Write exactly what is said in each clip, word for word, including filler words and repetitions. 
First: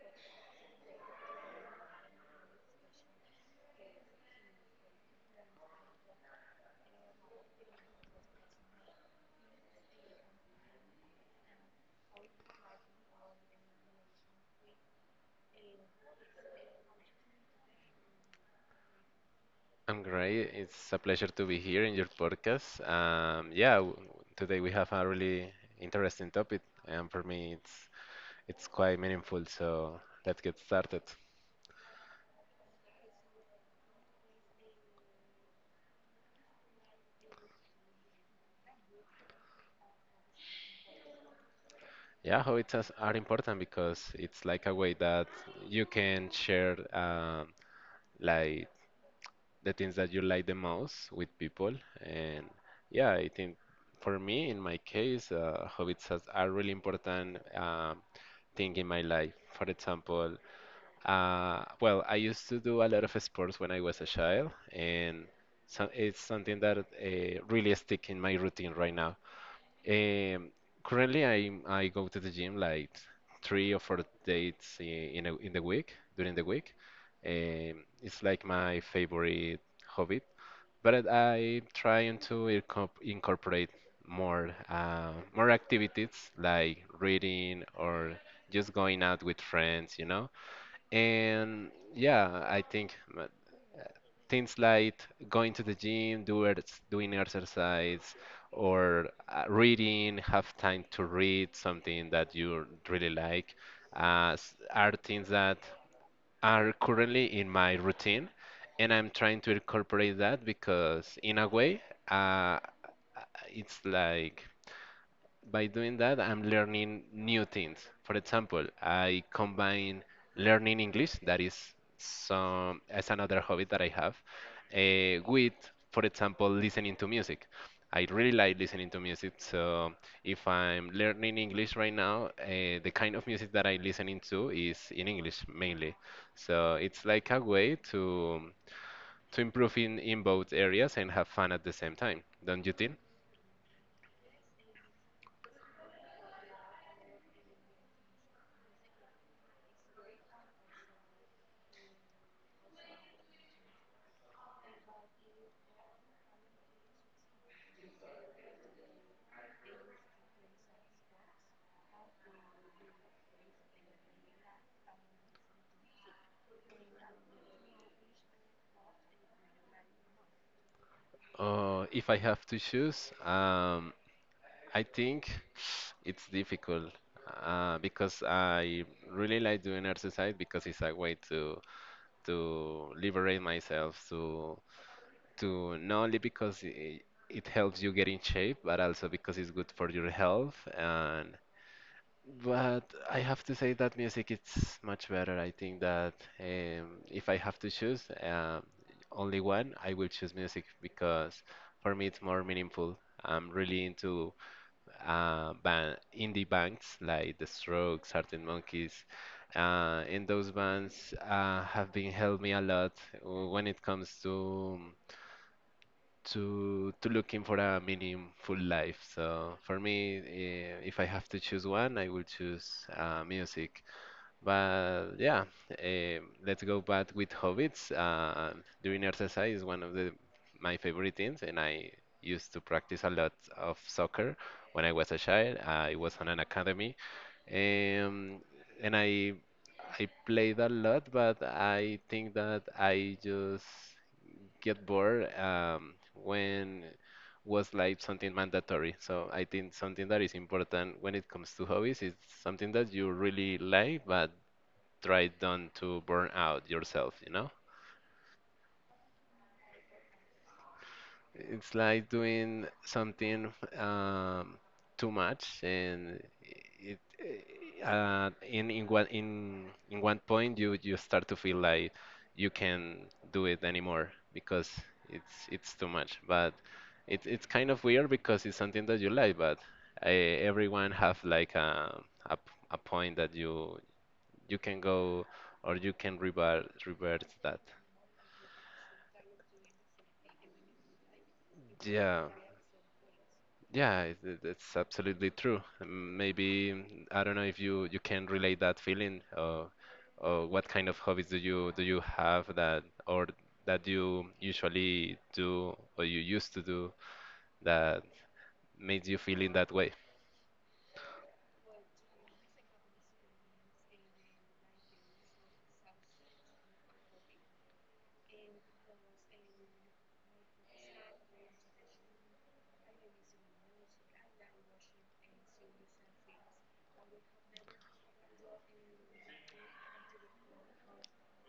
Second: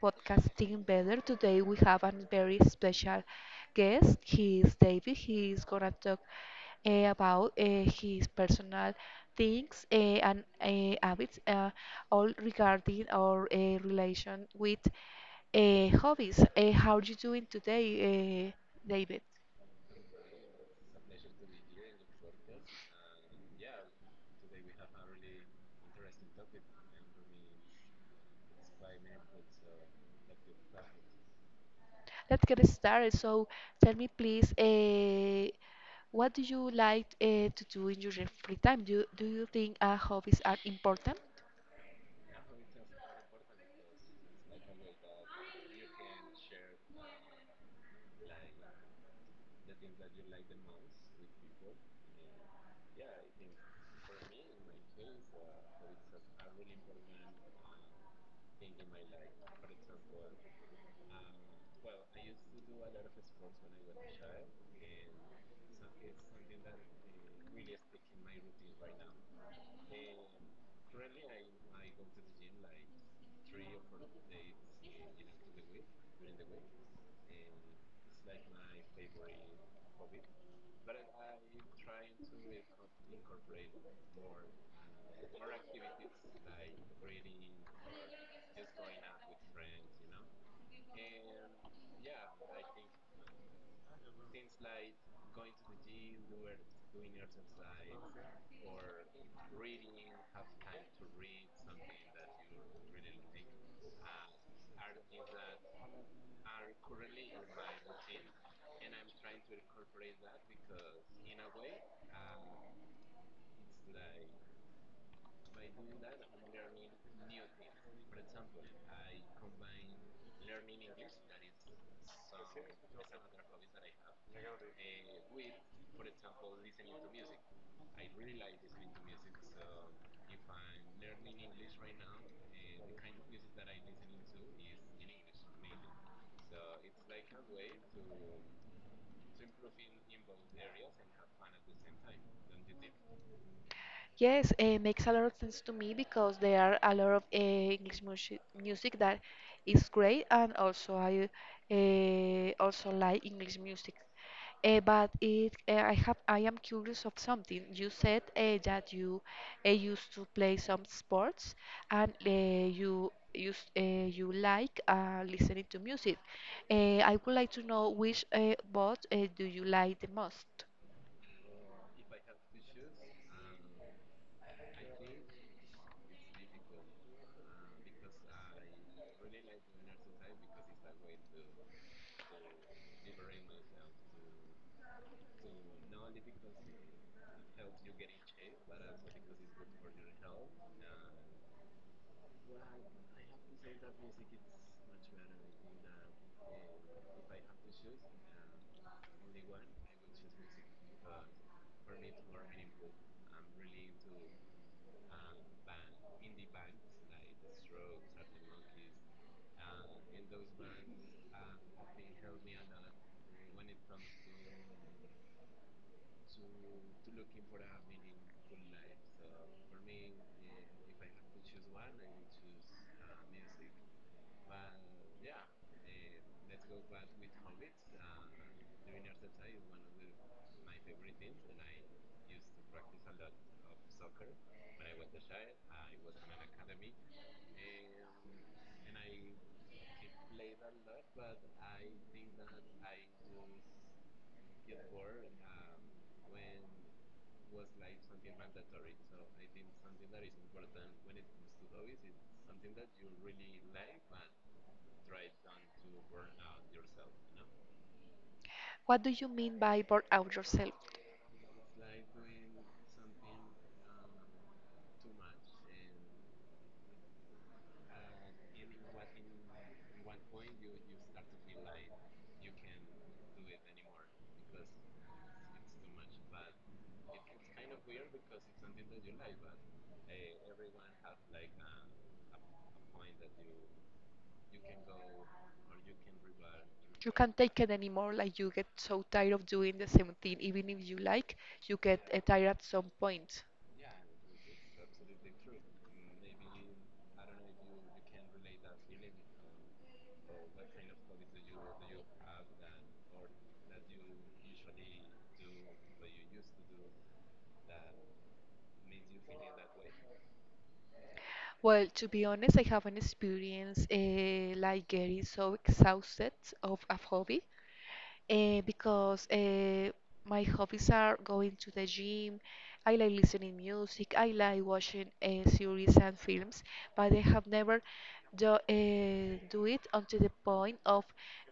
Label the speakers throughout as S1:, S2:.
S1: podcasting better. Today we have a very special guest. He is David. He is gonna talk eh, about eh, his personal things eh, and eh, habits, uh, all regarding our eh, relation with eh, hobbies. Eh, how are you doing today, eh, David?
S2: I'm great. It's a pleasure to be here in your podcast. Um, yeah, w- today we have a really interesting topic, and for me, it's it's quite meaningful. So let's get started.
S1: Let's get started. So tell me, please, uh, what do you like uh, to do in your free time? Do, do you think uh, hobbies are important?
S2: Yeah, hobbies are important because it's like a way that you can share, um, like the things that you like the most with people, and yeah, I think for me, in my case, uh, hobbies has- are really important um, thing in my life. For example, Uh, well, I used to do a lot of sports when I was a child, and so it's something that uh, really stick in my routine right now. Um, Currently, I I go to the gym like three or four days i- in a, in the week, during the week. Um, it's like my favorite hobby, but I trying to incorp- incorporate more uh, more activities like reading or just going out with friends, you know. And yeah, I think uh, things like going to the gym, do ex- doing exercise, or uh, reading, have time to read something that you really like, uh, s- are things that are currently in my routine. And I'm trying to incorporate that because, in a way, uh, it's like by doing that, I'm learning new things. For example, I combine learning English, that is some as another hobby that I have, eh, with, for example, listening to music. I really like listening to music, so if I'm learning English right now, uh, the kind of music that I'm listening to is in English mainly. So it's like a way to to improve in, in both areas and have fun at the same time, don't you think?
S1: Yes, it makes a lot of sense to me because there are a lot of uh, English music, music that is great, and also I uh, also like English music. Uh, but it, uh, I have, I am curious of something. You said uh, that you uh, used to play some sports, and uh, you used, uh, you like uh, listening to music. Uh, I would like to know which uh, both uh, do you like the most?
S2: Uh, if I have to choose, um, I think it's difficult uh, because I really like doing exercise because it's a way to to liberate myself to to not only because it, it helps you get in shape but also because it's good for your health and but I have to say that music it's much better. I think that um, if I have to choose, um, only one, I will choose music because for me it's more meaningful. I'm really into uh, band indie bands like The Strokes, Arctic Monkeys, uh, and those bands uh, have been helped me a lot uh, when it comes to to to looking for a meaningful life. So for me, eh, if I have to choose one, I will choose uh, music. But yeah, eh, let's go back with hobbits. Uh, during exercise is one of the my favorite things, and I used to practice a lot of soccer when I was a child. I was on an academy, um, and I I played a lot, but I think that I just get bored um, when was like something mandatory. So I think something that is important when it comes to hobbies is something that you really like, but try not to burn out yourself, you know?
S1: What do you mean by burn out yourself?
S2: It's like doing something um, too much and it, uh, in in one in in one point you you start to feel like you can do it anymore because it's it's too much. But it's it's kind of weird because it's something that you like, but uh, everyone have like a, a p- a point that you you can go or you can revert
S1: You
S2: revert
S1: can't take
S2: that.
S1: it anymore, like you get so tired of doing the same thing, even if you like, you get uh,
S2: Yeah.
S1: tired at some point.
S2: Yeah, it, it- it's absolutely true. Um, Maybe mm, I don't know if you you can relate that feeling, or, or what kind of hobbies do you do you have that or that you usually do or you used to do that makes you feel in that way?
S1: Well, to be honest, I haven't experienced uh, like getting so exhausted of a hobby. eh, because eh, my hobbies are going to the gym. I like listening music. I like watching eh, series and films, but I have never do, eh, do it until the point of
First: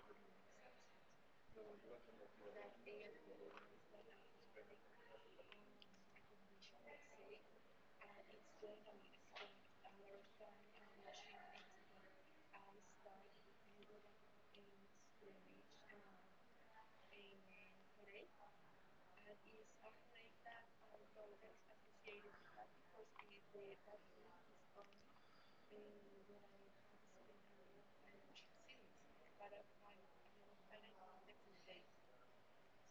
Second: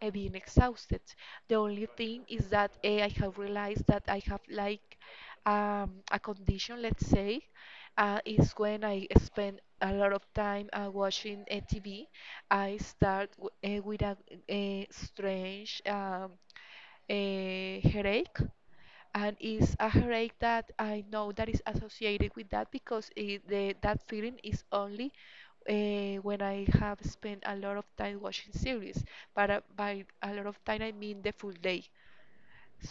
S1: eh, being exhausted. The only thing is that eh, I have realized that I have like um, a condition, let's say, uh, is when I spend a lot of time uh, watching uh, T V. I start w uh, with a, a strange um, a headache, and it's a headache that I know that is associated with that because it, the, that feeling is only uh, when I have spent a lot of time watching series. But uh, by a lot of time, I mean the full day.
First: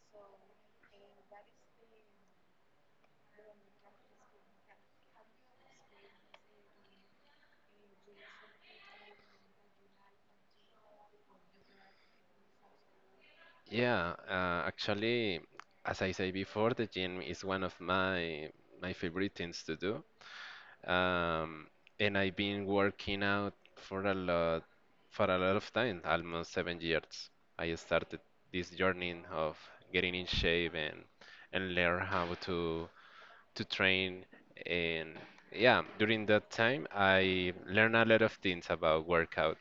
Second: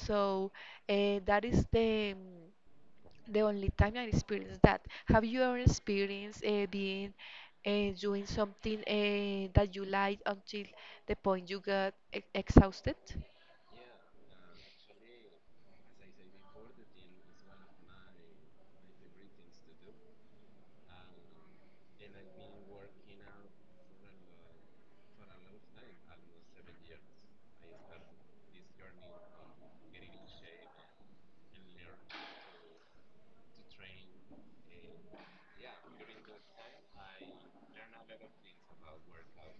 S1: So uh, that is the mm, the only time I experienced that. Have you ever experienced uh, being uh, doing something uh, that you like until the point you got e exhausted?
S2: Yeah, uh, actually, as I say before, the gym is one of my my favorite things to do. um, and I've been working out for a lot for a lot of time, almost seven years. I started this journey of getting in shape and and learn how to to train and yeah, during that time I learned a lot of things about workout.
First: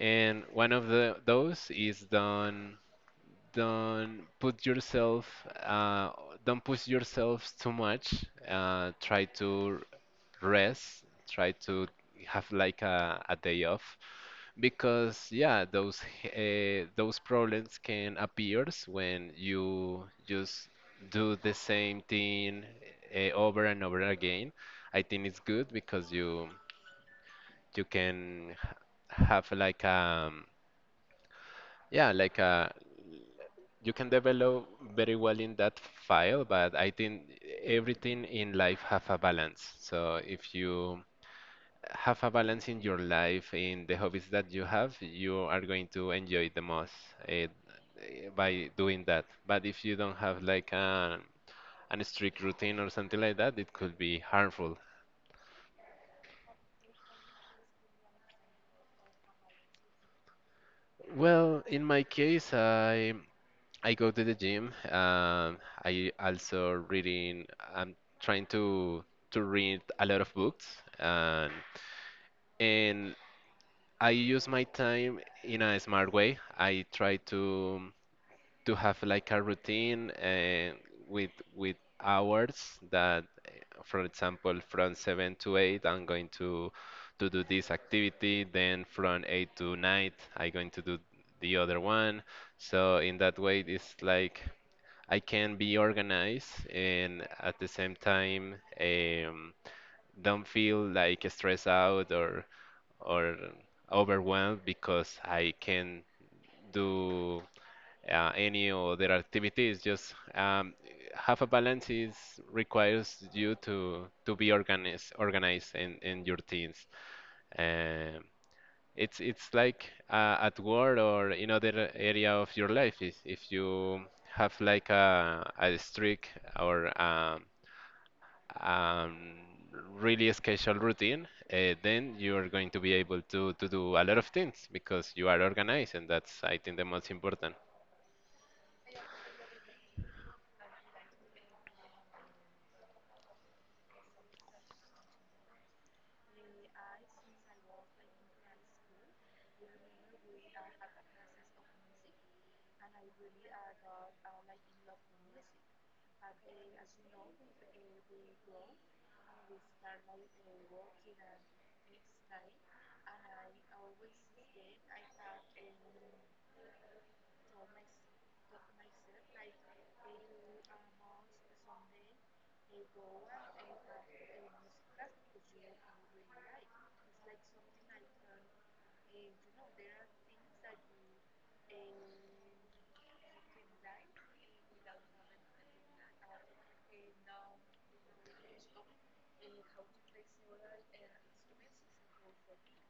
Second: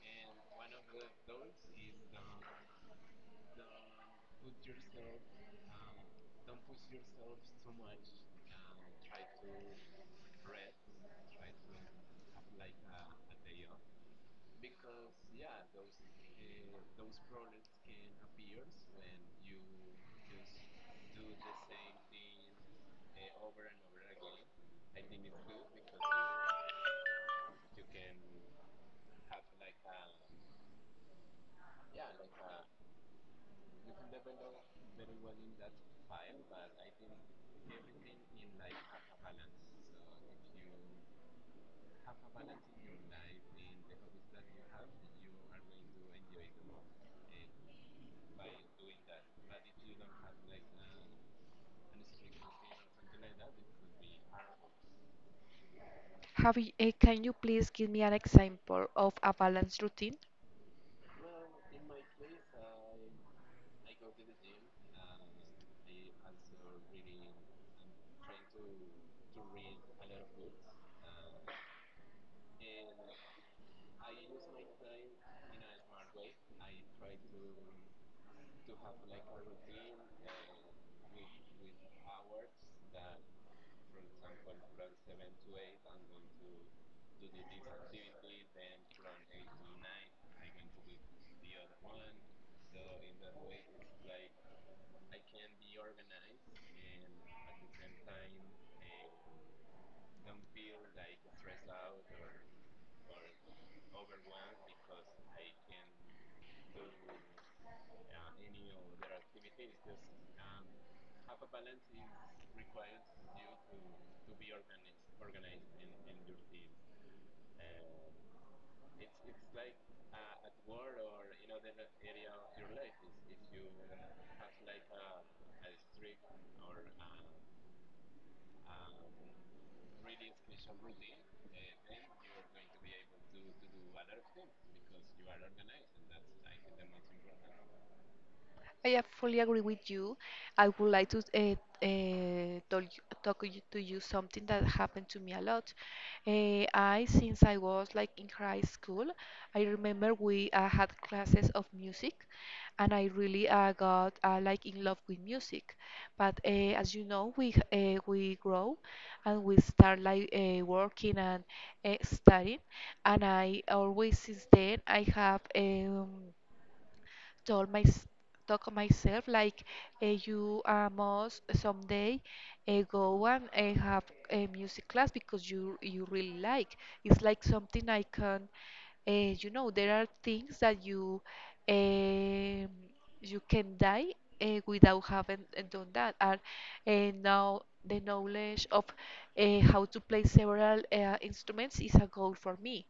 S2: And one of the those is don't don't put yourself, uh, don't push yourself too much. Uh, try to rest, try to have like a, a day off because yeah, those uh, those problems can appear when you just do the same thing uh, over and over again. I think it's good because you you can h- have like, um yeah, like a, you can develop very well in that file, but I think everything in life have a balance, so if you have a balance in your life in the hobbies that you have, you are going to enjoy the most eh, eh, by doing that, but if you don't have like an, an strict routine or something like that, it could be harmful.
S1: Have you, uh, can you please give me an example of a balanced routine?
S2: Well, in my case, I i go to the gym, um, I also reading, I'm trying to to read a lot of books and and I use my time in a smart way. I try to to have like a routine, uh, with with hours that, eh, for example, from seven to eight I'm going to to do this activity, then from eight to nine I'm going to do the other one. So in that way it's like I can be organized and at the same time, um, don't feel like stressed out or or overwhelmed because I can do uh, any other activities. Just, um, have a balance is requires you to to be organized organized in, in your teams. Um, it's it's like uh, at work or in other area of your life. If, if you have like a, a strict or um, um, really scheduled routine, uh, then you are going to be able to, to do a lot of things because you are organized, and that's I think the most important.
S1: I uh, fully agree with you. I would like to uh, uh, tell you, talk you- to you something that happened to me a lot. Uh, I, since I was like in high school, I remember we uh, had classes of music, and I really uh, got uh, like in love with music. But uh, as you know, we uh, we grow, and we start like uh, working and uh, studying. And I always since then I have. Um, told my talk myself, like uh, you uh, must someday uh, go and uh, have a music class because you you really like. It's like something I can, uh, you know, there are things that you um, you can die uh, without having uh, done that. And uh, now the knowledge of uh, how to play several uh, instruments is a goal for me.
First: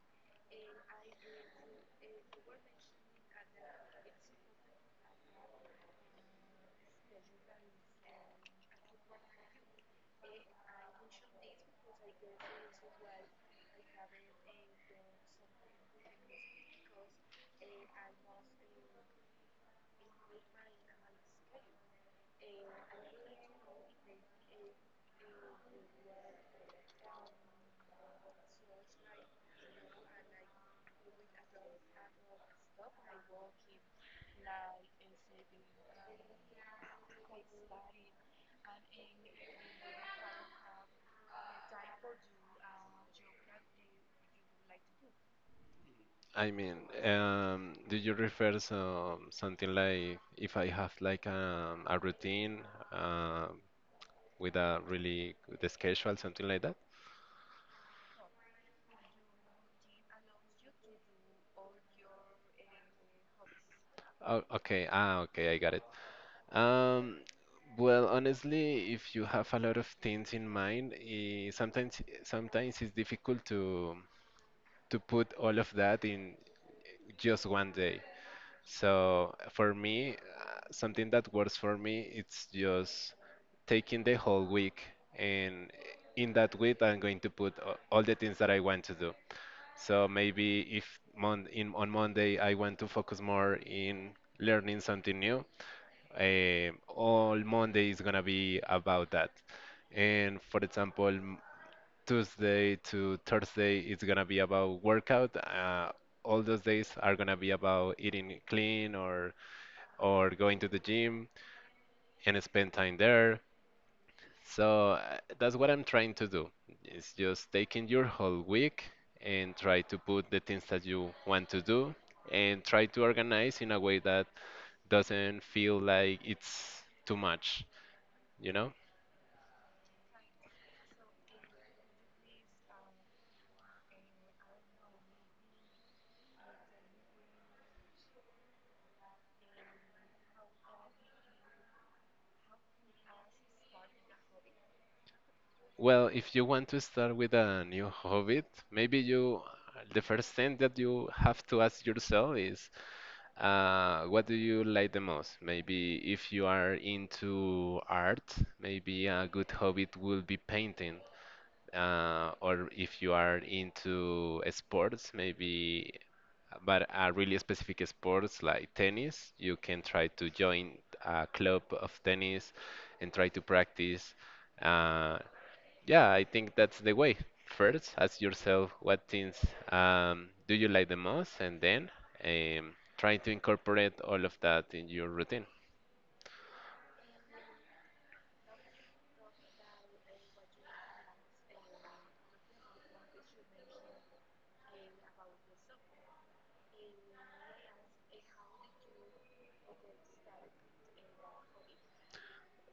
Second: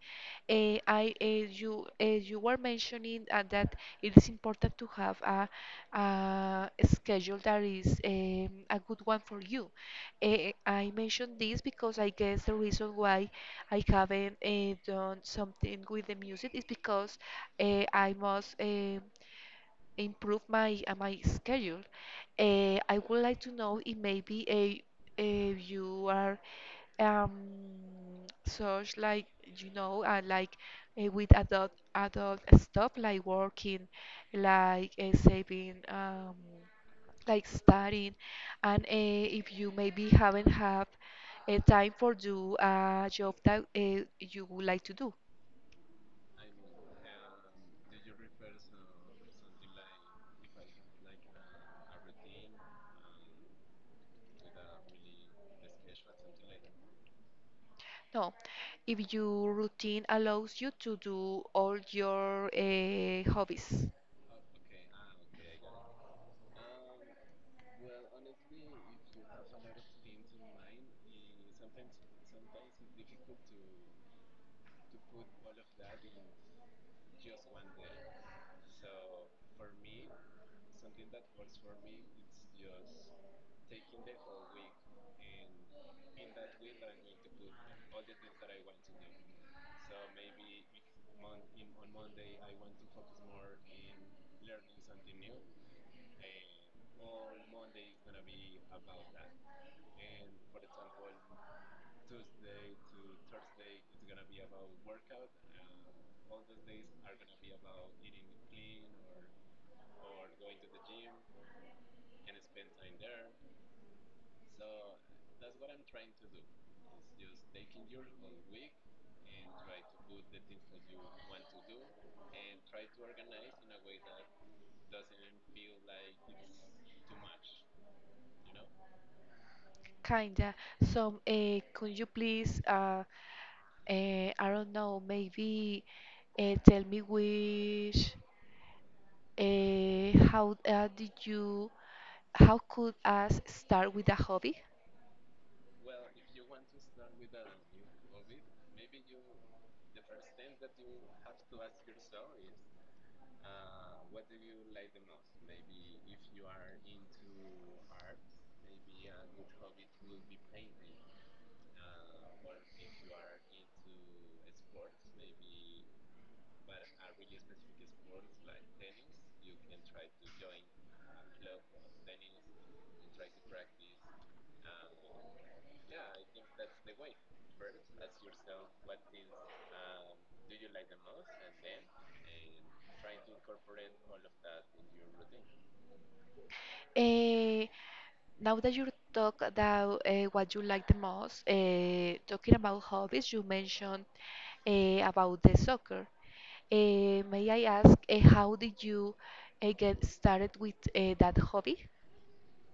S1: Eh, I, eh, you, eh, You were mentioning uh, that it is important to have a, a schedule that is um, a good one for you. Eh, I mentioned this because I guess the reason why I haven't eh, done something with the music is because eh, I must. eh, improve my uh, my schedule. Uh, I would like to know if maybe a, a you are um, such like you know uh, like uh, with adult adult stuff like working, like uh, saving um, like studying, and uh, if you maybe haven't have a time for do a job that uh, you would like to do.
S2: I mean, um, do you refer some something like if I have like, um, a routine, uh, with a really good schedule, something like that?
S1: No, if your routine allows you to do all your uh, hobbies,
S2: Oh, okay. Ah, okay, I got it. Um, well, honestly, if you have a lot of things in mind, eh, sometimes sometimes it's difficult to to put all of that in just one day. So for me, uh, something that works for me, it's just taking the whole week, and in that week, I'm going to put a- all the things that I want to do. So maybe if mon in, on Monday I want to focus more in learning something new, eh, all Monday is gonna be about that. And for example, m- Tuesday to Thursday it's gonna be about workout. Uh, all those days are gonna be about eating clean or or going to the gym and spend time there. So uh, that's what I'm trying to do. It's just taking your whole week and try to put the things that you want to do and try to organize in a way that doesn't feel like it's too much, you know?
S1: kinda. So, uh, could you please, uh, uh, I don't know, maybe uh, tell me which, uh, how uh, did you, how could us start with a hobby?
S2: Well, if you want to start with a new hobby, maybe you the first thing that you have to ask yourself is, uh, what do you like the most? Maybe if you are into art, maybe a good hobby will be painting. Uh, or if you are into sports, maybe, but a really specific sports like tennis, you can try to join a club of tennis and try to practice. Uh, yeah, I think that's the way. First, ask yourself what things, um, do you like the most, and then, um, try to incorporate all of that in your routine.
S1: Eh, Now that you talk about eh, what you like the most, eh, talking about hobbies, you mentioned eh, about the soccer. Eh, may I ask, eh, how did you eh, get started with eh, that hobby?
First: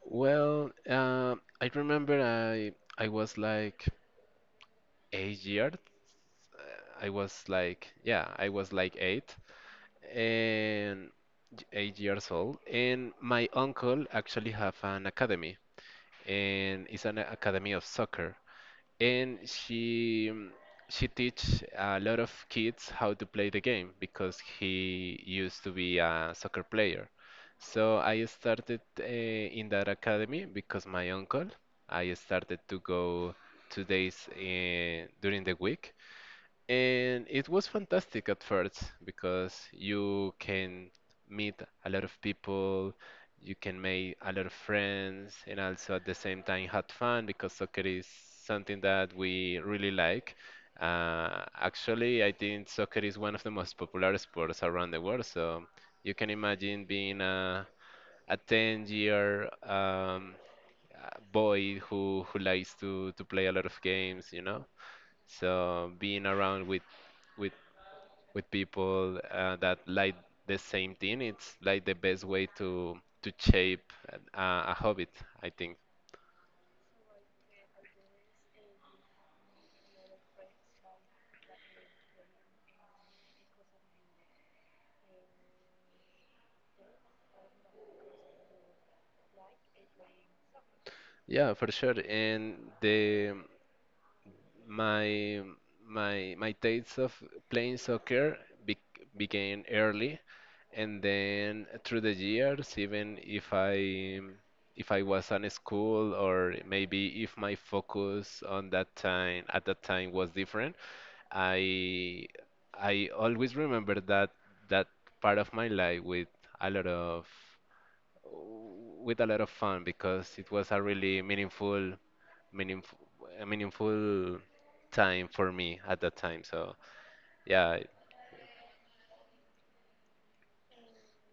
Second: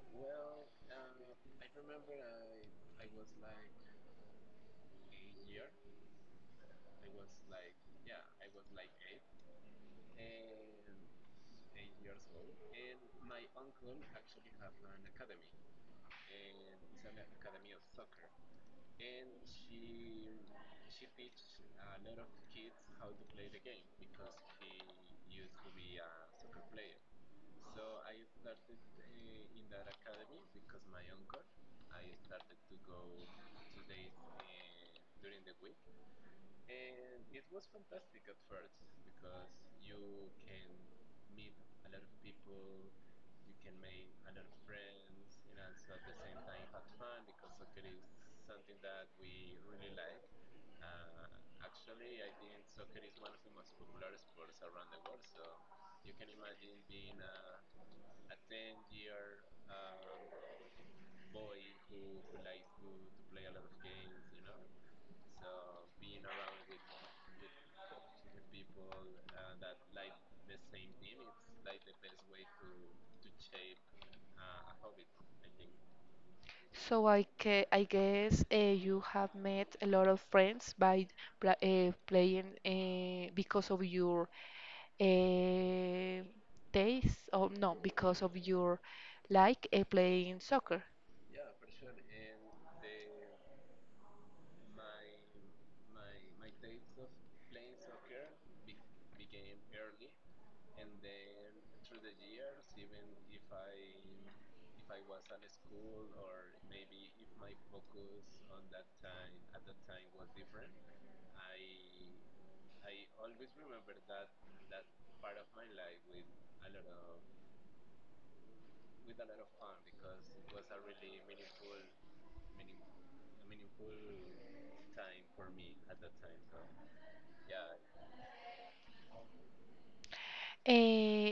S2: Well, uh, I remember I I was like eight years. I was like, yeah, I was like eight and eight years old. And my uncle actually have an academy, and it's an academy of soccer. And she, um, she teach a lot of kids how to play the game because he used to be a soccer player. So I started uh, in that academy because my uncle. I started to go two days uh, during the week, and it was fantastic at first because you can meet a lot of people, you can make a lot of friends, and also at the same time had fun because soccer is something that we really like. Uh, actually, I think soccer is one of the most popular sports around the world, so you can imagine being a, a ten-year um, uh, boy who, who likes to, to play a lot of games, you know? So being around with with with people uh, that like the same thing, it's like the best way to to shape uh, a habit, I think.
S1: So I, ca- I guess uh, you have met a lot of friends by pla uh, playing uh, because of your uh, taste, or no, because of your like uh, playing soccer.
S2: Yeah, for sure. And the my my my taste of playing soccer be began early, and then through the years, even if I if I was on school or maybe if my focus on that time at that time was different, I I always remember that that part of my life with a lot of with a lot of fun because it was a really meaningful meaningful a meaningful time for me at that time. So yeah, I-
S1: Uh,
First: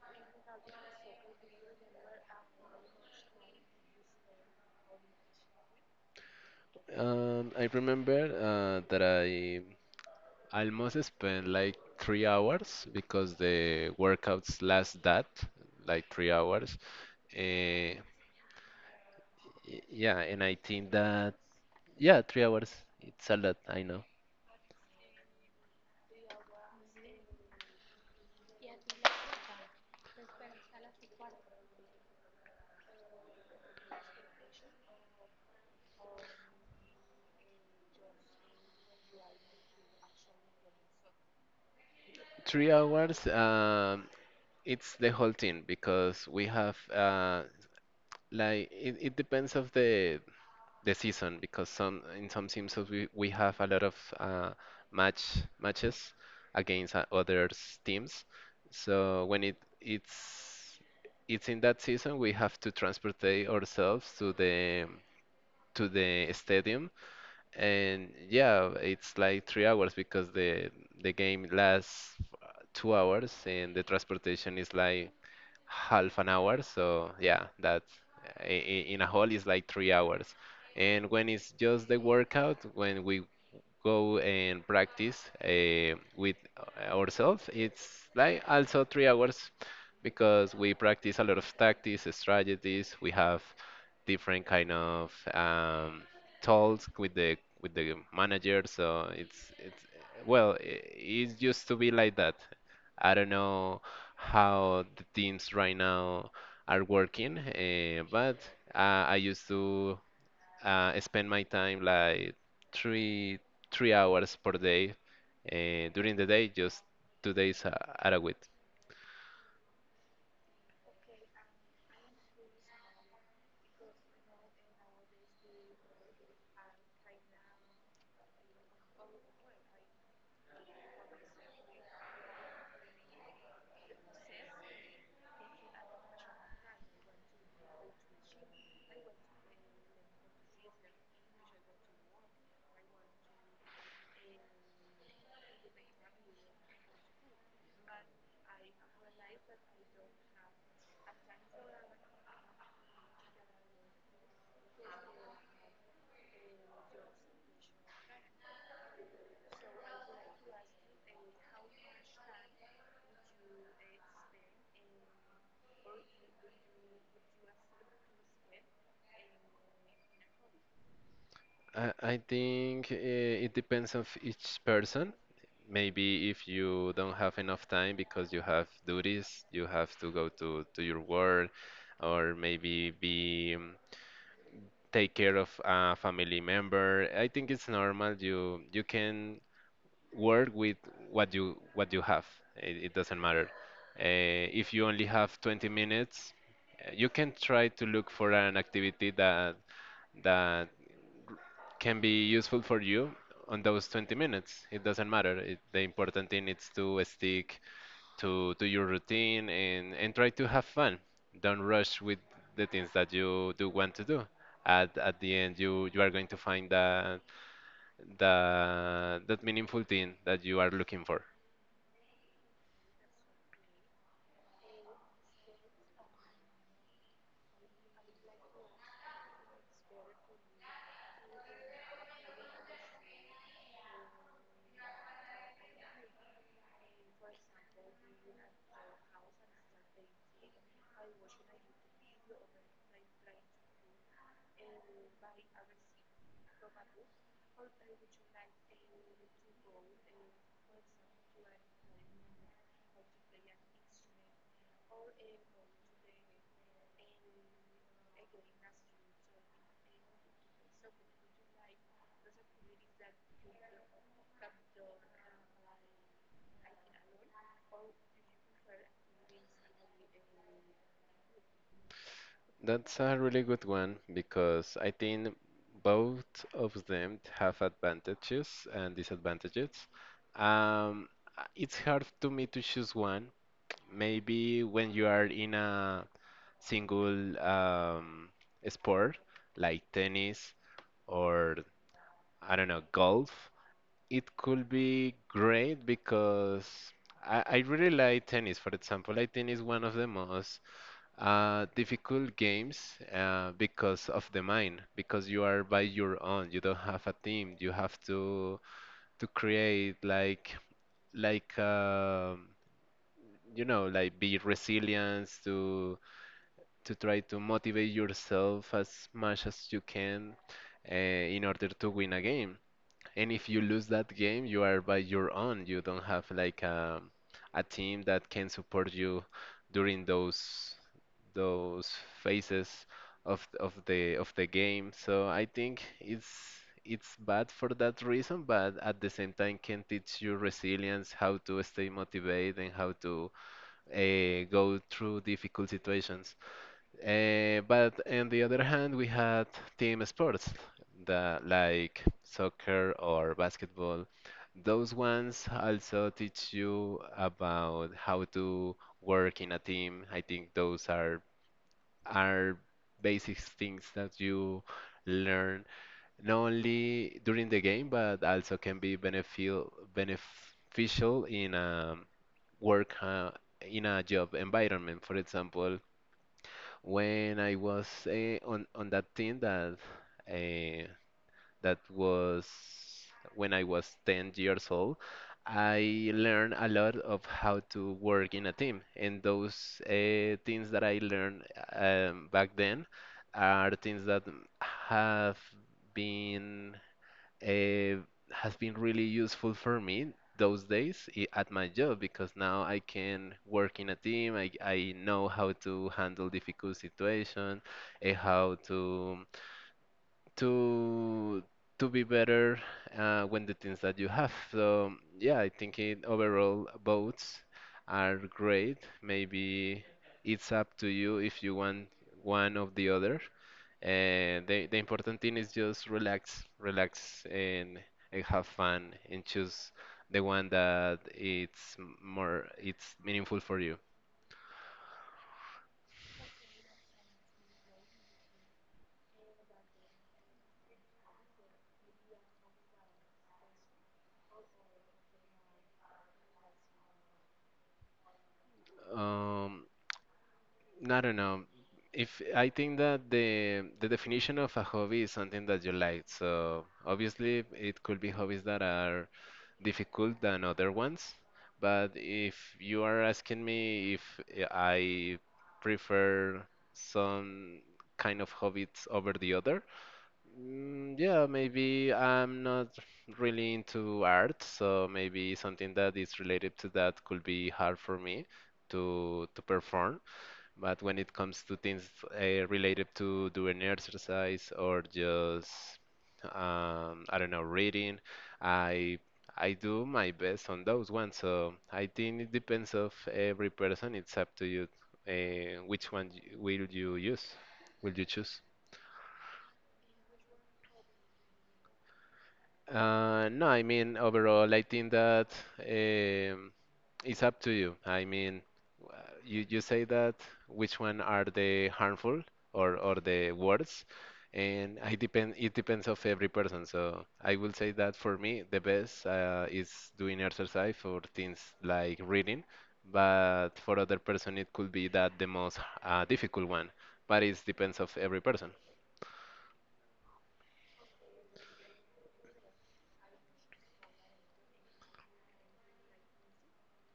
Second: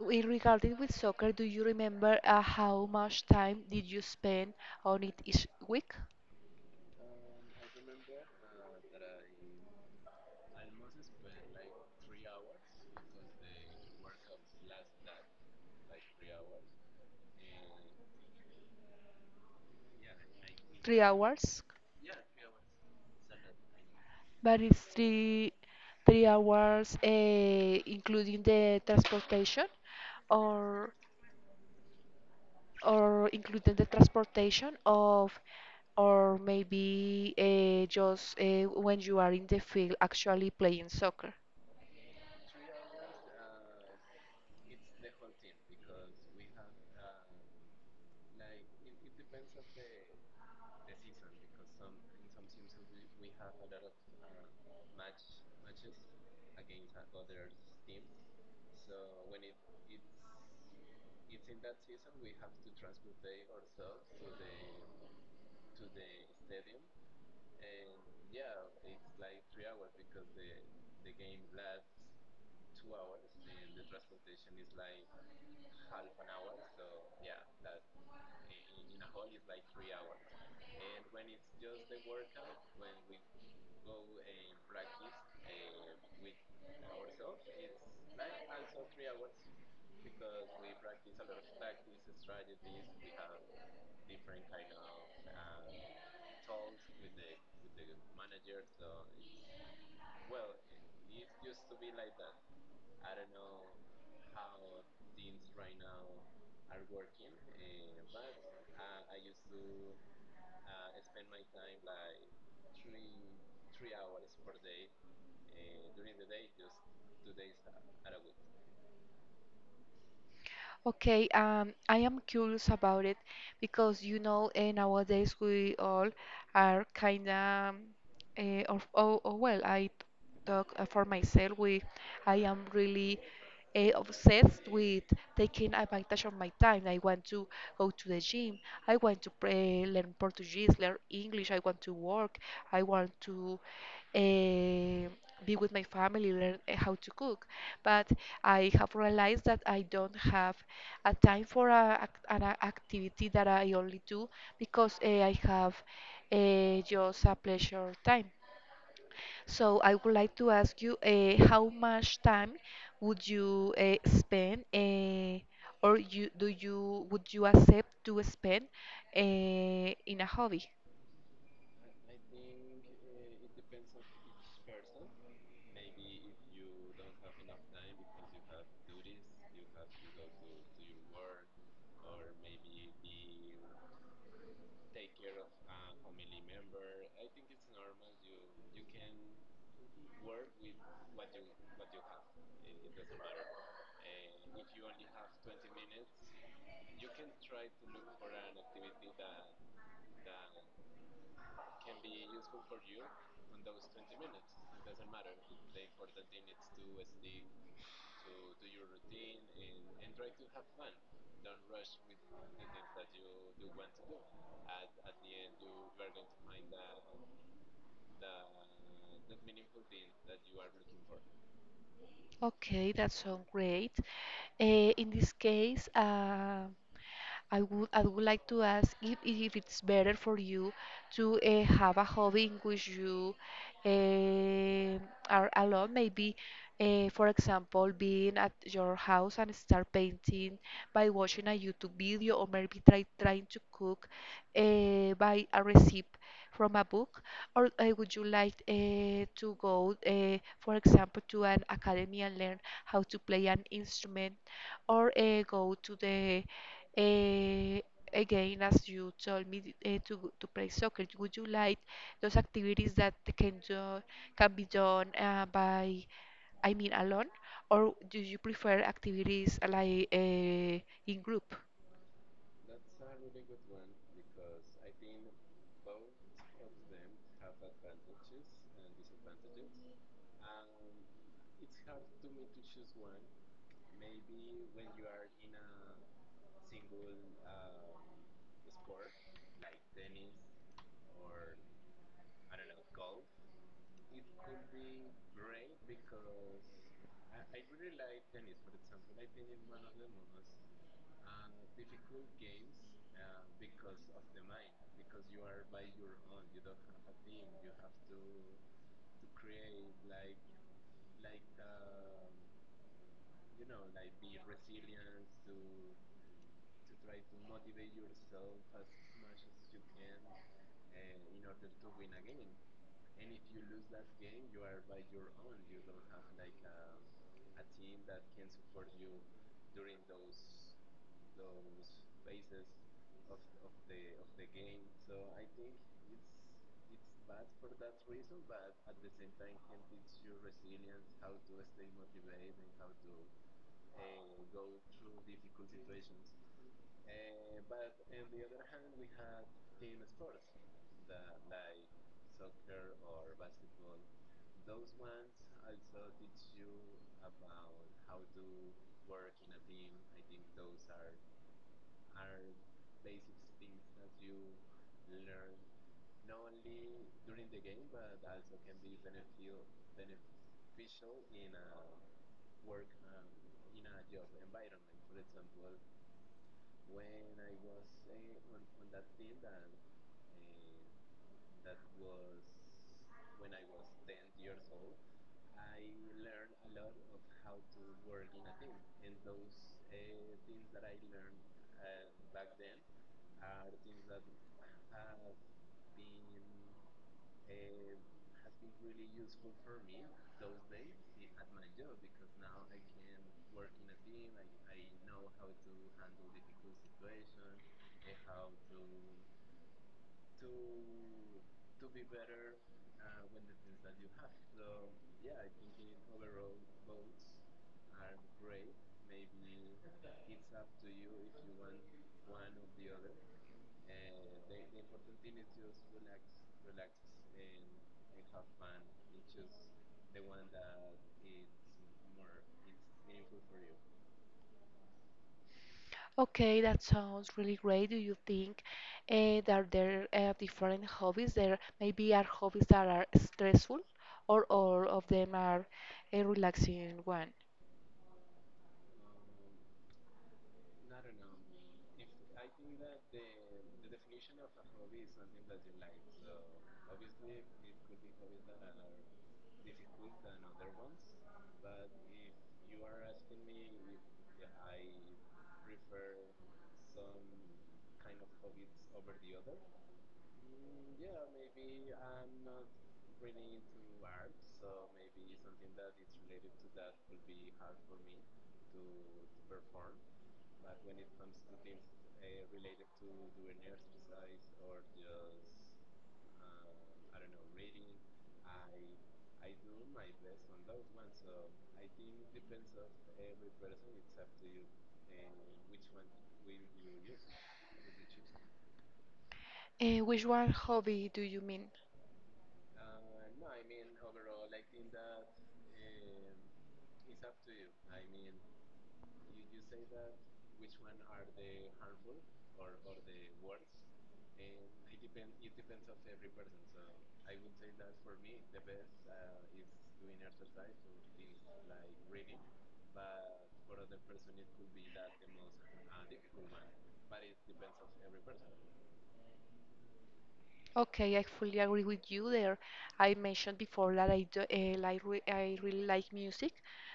S1: Regarding with soccer, do you remember uh, how much time did you spend on it each week?
S2: um, I remember uh, that I almost spent like three hours because the workouts last that like three hours. Uh, yeah, and I think
S1: Three
S2: that
S1: hours?
S2: yeah, three hours. It's a lot, I know.
S1: but it's three three hours, uh, including the transportation, or or including the transportation of, or maybe uh, just uh, when you are in the field actually playing soccer.
S2: Three hours. Um, it's the whole thing because we have uh, like it, it depends of the the season because some in some seasons we, we have a lot of uh, match matches against uh, other teams. So when it it's it's in that season we have to transport ourselves to the to the stadium, and yeah, it's like three hours because the the game lasts uh, two hours and the transportation is like half an hour. So yeah, that's i- i- in a hall is like three hours. And when it's just the workout, when we go and practice uh, with eh, ourselves, it's like also three hours because we practice a lot of tactics, strategies. We have different kind of um, talks with the with the manager. So it's it's well, i- it used to be like that. I don't know how the teams right now are working, uh, but uh, I used to uh, I spend my time like three three hours per day, and during the day just two days uh, out of it.
S1: Okay, um, I am curious about it because you know, eh, nowadays we all are kind of, uh, or, oh, oh, well, I talk uh, for myself. We, I am really eh, obsessed with taking advantage of my time. I want to go to the gym. I want to pray, learn Portuguese, learn English. I want to work. I want to eh, be with my family, learn eh, how to cook. But I have realized that I don't have a time for a, ac- an a- activity that I only do because eh, I have eh, just a pleasure time. So I would like to ask you uh, how much time would you uh, spend uh, or you do you would you accept to spend uh, in a hobby?
S2: I, I think uh, it depends of each person. Maybe if you don't have enough time because you have duties, you have to go to, to your work, or maybe be um, take care of a family member. I think it's normal. You you can work with what you what you have. It, it doesn't matter. Uh, if you only have twenty minutes, uh, you can try to look for an activity that that can be useful for you on those twenty minutes. It doesn't matter. It, the important thing is to stick to to your routine and and try to have fun. Don't rush with the things that you do want to do. At, at the end, you, you are going to find that, that that meaningful thing that you are looking for.
S1: Okay, that sounds great. Uh, in this case, uh, I would I would like to ask if if it's better for you to uh, have a hobby in which you uh, are alone, maybe uh, for example being at your house and start painting by watching a YouTube video or maybe try trying to cook uh, by a recipe from a book, or uh, would you like uh, to go, uh, for example, to an academy and learn how to play an instrument, or uh, go to the Eh, again, as you told me uh, to to play soccer, would you like those activities that can do, can be done uh, by, I mean, alone, or do you prefer activities like uh, in group?
S2: That's a really good one because I think both of them have advantages and disadvantages. Um, uh, it's hard to me to choose one. Maybe when you are in a single um, sport like tennis or, I don't know, golf, it could be great because I, I really like tennis, for example. I think it's one of the most uh, difficult games uh, because of the mind, because you are by your own. You don't have a team. You have to to create like like um, you know like be resilient to to try to motivate yourself as much as you can uh, in order to win a game. And if you lose that game, you are by your own. You don't have like a, a team that can support you during those those phases of of the of the game. So I think it's it's bad for that reason, but at the same time can teach you resilience, how to stay motivated, and how to uh, go through difficult situations. Uh, but on the other hand, we had team sports, the, like soccer or basketball. Those ones also teach you about how to work in a team. I think those are are basic things that you learn not only during the game, but also can be beneficial beneficial in a work uh, in a job environment. For example, when I was uh, on on that team that uh, that was when I was ten years old, I learned a lot of how to work in a team, and those uh, things that I learned um, back then are things that have been uh, has been really useful for me those days i- at my job because now I can work in a team. I, I know how to handle difficult situation, and how to to to be better uh, when the things that you have. So yeah, I think it, overall boats are great. Maybe it's up to you if you want one of the other. And the, the important thing is just relax, relax and and have fun and choose the one that it's m- more it's meaningful for you.
S1: Okay, that sounds really great. Do you think uh, that there are different hobbies? There maybe are hobbies that are stressful, or all of them are a relaxing one.
S2: Um, I don't know. If I think that the the definition of a hobby is something that you like, so obviously it could be hobbies that are difficult than other ones. But if you are asking me if I prefer some kind of hobbies over the other, mm, yeah, maybe I'm not really into art, so maybe something that is related to that could be hard for me to to perform. But when it comes to things uh, related to doing exercise or just um, I don't know, reading, I I do my best on those ones. So I think it depends of every person. It's up to you uh, which one y- will you use, will you choose?
S1: Uh, which one hobby do you mean?
S2: Uh, no, I mean, overall, I think that um, it's up to you. I mean, uh, you, you say that which one are the harmful, or, or the words, and I depend, it depends of every person. So I will say that for me, the best uh, is doing exercise for things like reading, but for other person, it could be that the most uh, difficult one, but it depends of every person.
S1: Okay, I fully agree with you there. I mentioned before that I do, uh, like re I really like music,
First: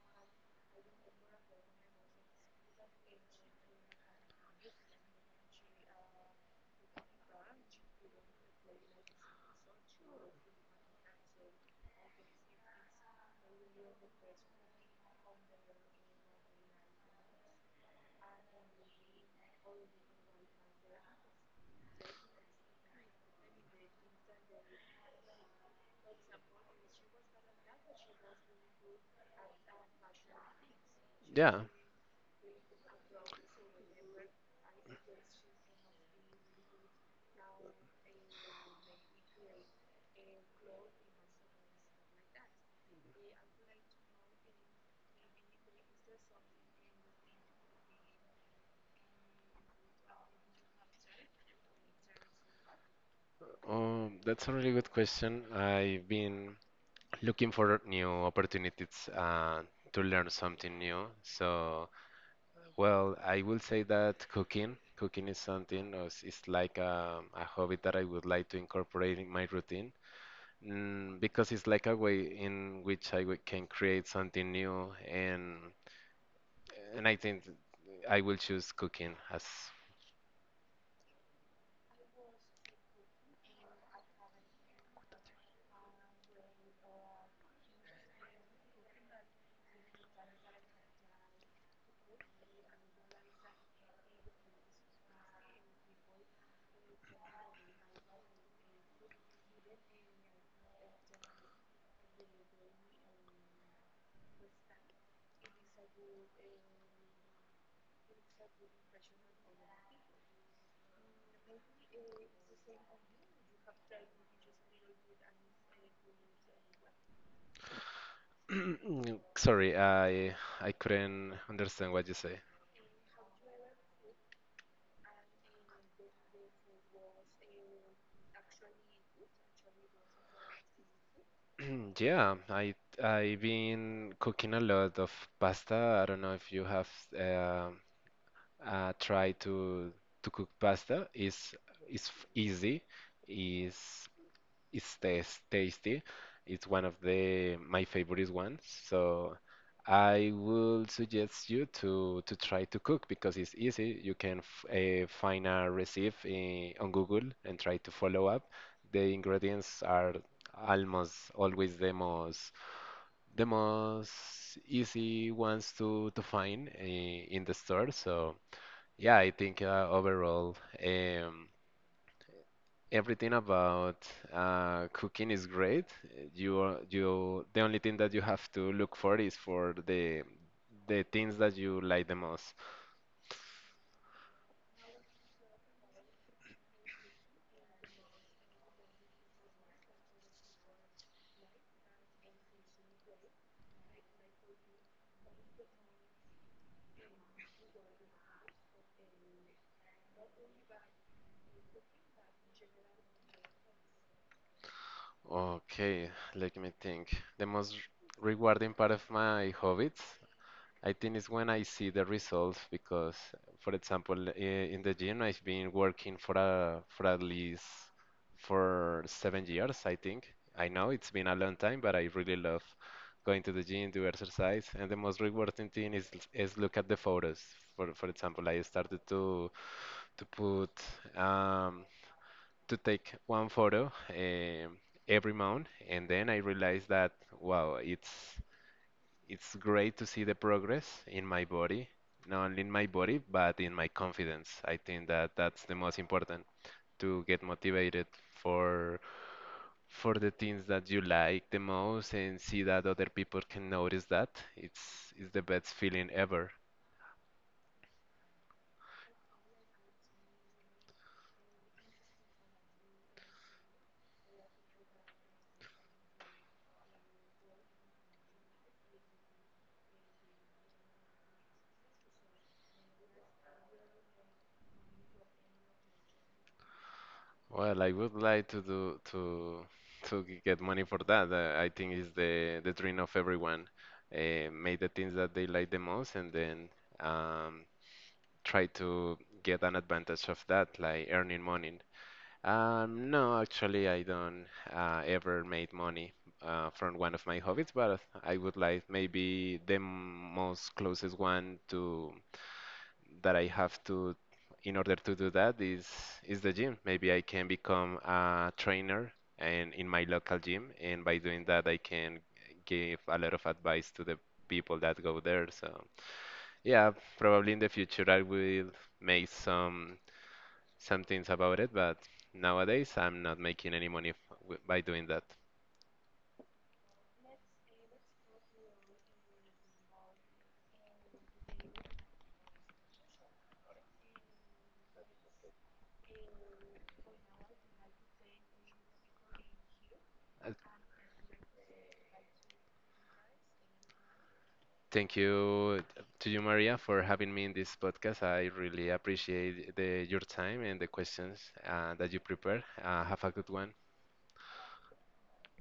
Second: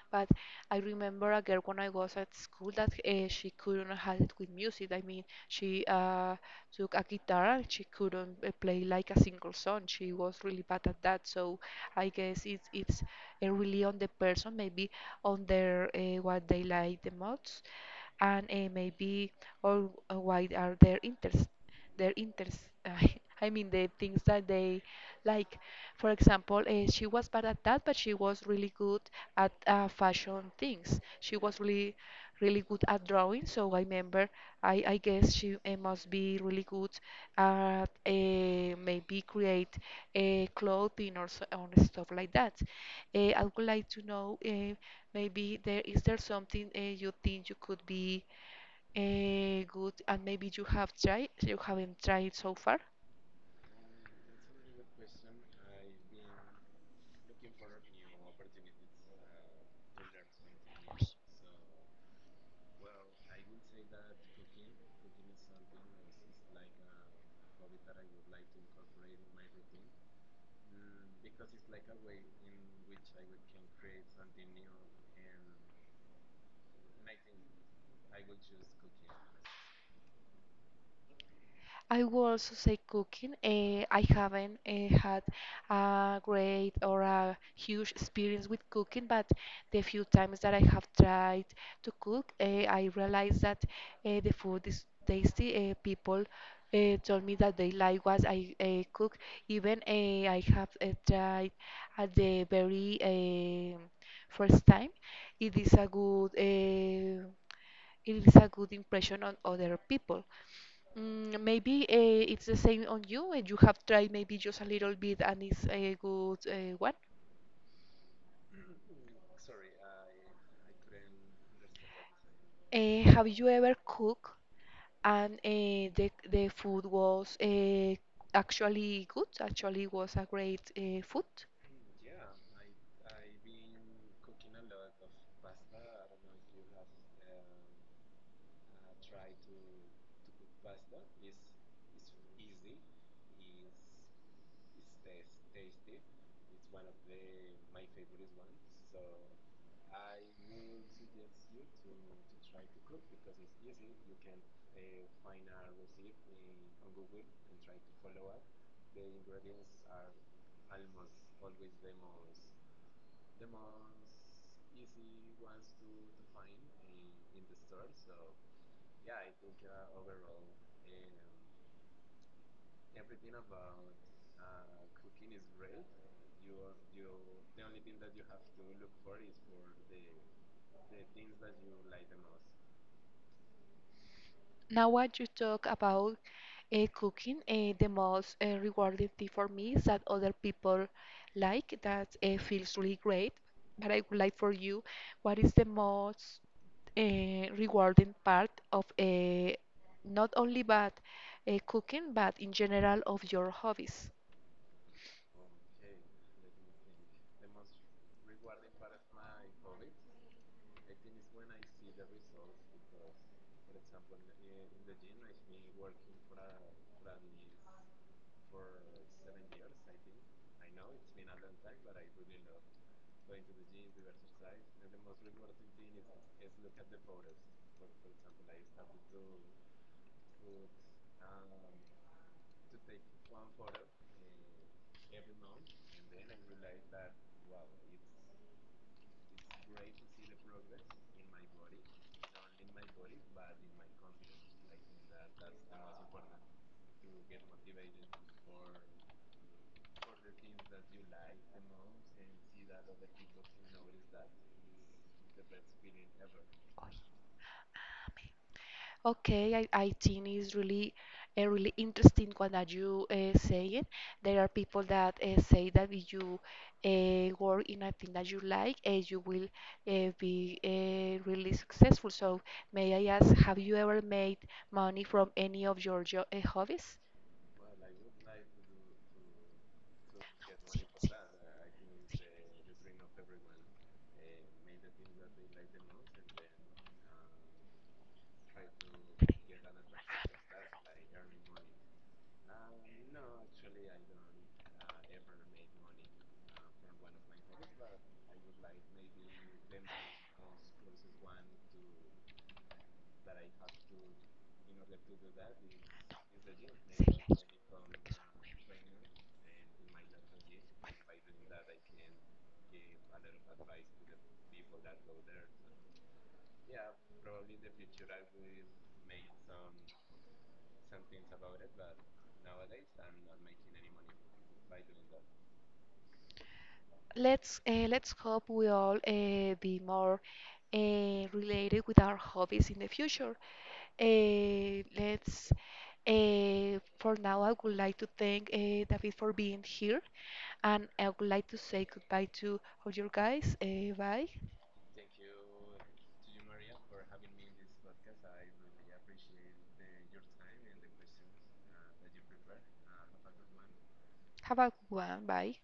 S1: but I remember a girl when I was at school that uh, she couldn't have it with music. I mean, she uh, took a guitar and she couldn't uh, play like a single song. She was really bad at that. So I guess it's it's uh, really on the person, maybe on their uh, what they like the most and eh, maybe or uh, why are their interests their interests I mean the things that they like for example uh, she was bad at that but she was really good at uh, fashion things she was
S2: Yeah,
S1: really really good at drawing so I remember I, I guess she uh, must be really good at uh, maybe create uh, clothing or, so, or stuff like that uh, I would like to know uh, Maybe there is there something uh, you think you could be uh, good and maybe you have tried, you haven't tried so far?
S2: um, that's a really good question. I've been looking for new opportunities uh, to learn something new. So, well, I will say that cooking, cooking is something, is it's it's like a, a hobby that I would like to incorporate in my routine. Mm, because it's like a way in which I wi- can create something new, and and I think I will choose cooking as.
S1: I would also say cooking. Uh, I haven't uh, had a great or a huge experience with cooking, but the few times that I have tried to cook, uh, I realized that uh, the food is tasty. Uh, people uh, told me that they like what I uh, cook. Even uh, I have uh, tried at the very um first time. It is a good. Uh, it is a good impression on other people. Mm, maybe uh, it's the same on you, and you have tried maybe just a little bit, and it's a good uh, one.
S2: Sorry, I I couldn't understand what you say.
S1: Uh, have you ever cooked and uh, the the food was uh, actually good? Actually, was a great uh, food.
S2: Yeah, I I've been cooking a lot of pasta. I don't know if you have uh, uh, tried to to cook pasta. It's it's f- easy. It's it tastes tasty. It's one of the my favorite ones. So I would suggest you to to try to cook because it's easy. You can f uh, find a recipe eh, on Google and try to follow up. The ingredients are almost always the most the most easy ones to to find uh, in the store. So yeah, I think uh, overall. Um, Everything about uh, cooking is great. You are- you The only thing that you have to look for is for the the things that you like the most.
S1: Now, what you talk about uh, cooking, uh, the most uh, rewarding thing for me is that other people like that uh, feels really great. But I would like for you, what is the most uh, rewarding part of uh, not only but uh, cooking, but in general of your hobbies?
S2: Okay, let me think. The most rewarding part of my hobbies. I think it's when I see the results because, for example, i- in the gym I've been working for a for at least for seven years, I think. I know it's been a long time, but I really love going to the gym, do exercise, and the most rewarding thing is is look at the photos. For for example, I started to to put um, to take one photo um every month, and then I realized that wow, it's it's great to see the progress in my body, not only in my body, but in my confidence. I think that that's the most important to get motivated for for the things that you like the most and see that other people can notice that. It's it's the best feeling ever.
S1: Okay, I, I think it's really a really interesting one that you uh, saying. There are people that uh, say that if you uh, work in a thing that you like, uh, you will uh, be uh, really successful. So may I ask, have you ever made money from any of your jo uh, hobbies?
S2: Well, I would like to do to to g- get money for that. Uh, I think is the the dream of everyone. Uh, make the things that they like the most, and then um, try to get an advantage of that, like earning money. Um, no, actually, I don't uh, ever made money uh, from one of my hobbies, but I would like maybe the m- most closest one to that I have to in order to do that is
S1: No.
S2: is the gym. Maybe I
S1: Select.
S2: can become a trainer and in my local gym, and by doing that, I can give a lot of advice to the people that go there. So. Yeah, probably in the future I will make some some things about it, but nowadays I'm not making any money f- w- by doing that.
S1: Let's uh, let's hope we all uh, be more uh, related with our hobbies in the future. Uh, let's Uh, for now, I would like to thank uh, David for being here,
S2: Uh,
S1: and I would like to say goodbye to all your guys. Uh, bye.
S2: Thank you to you, Maria, for having me in this podcast. I really appreciate the, your time and the questions uh, that you prepared. Uh, have a good one.
S1: Have a good one. Bye.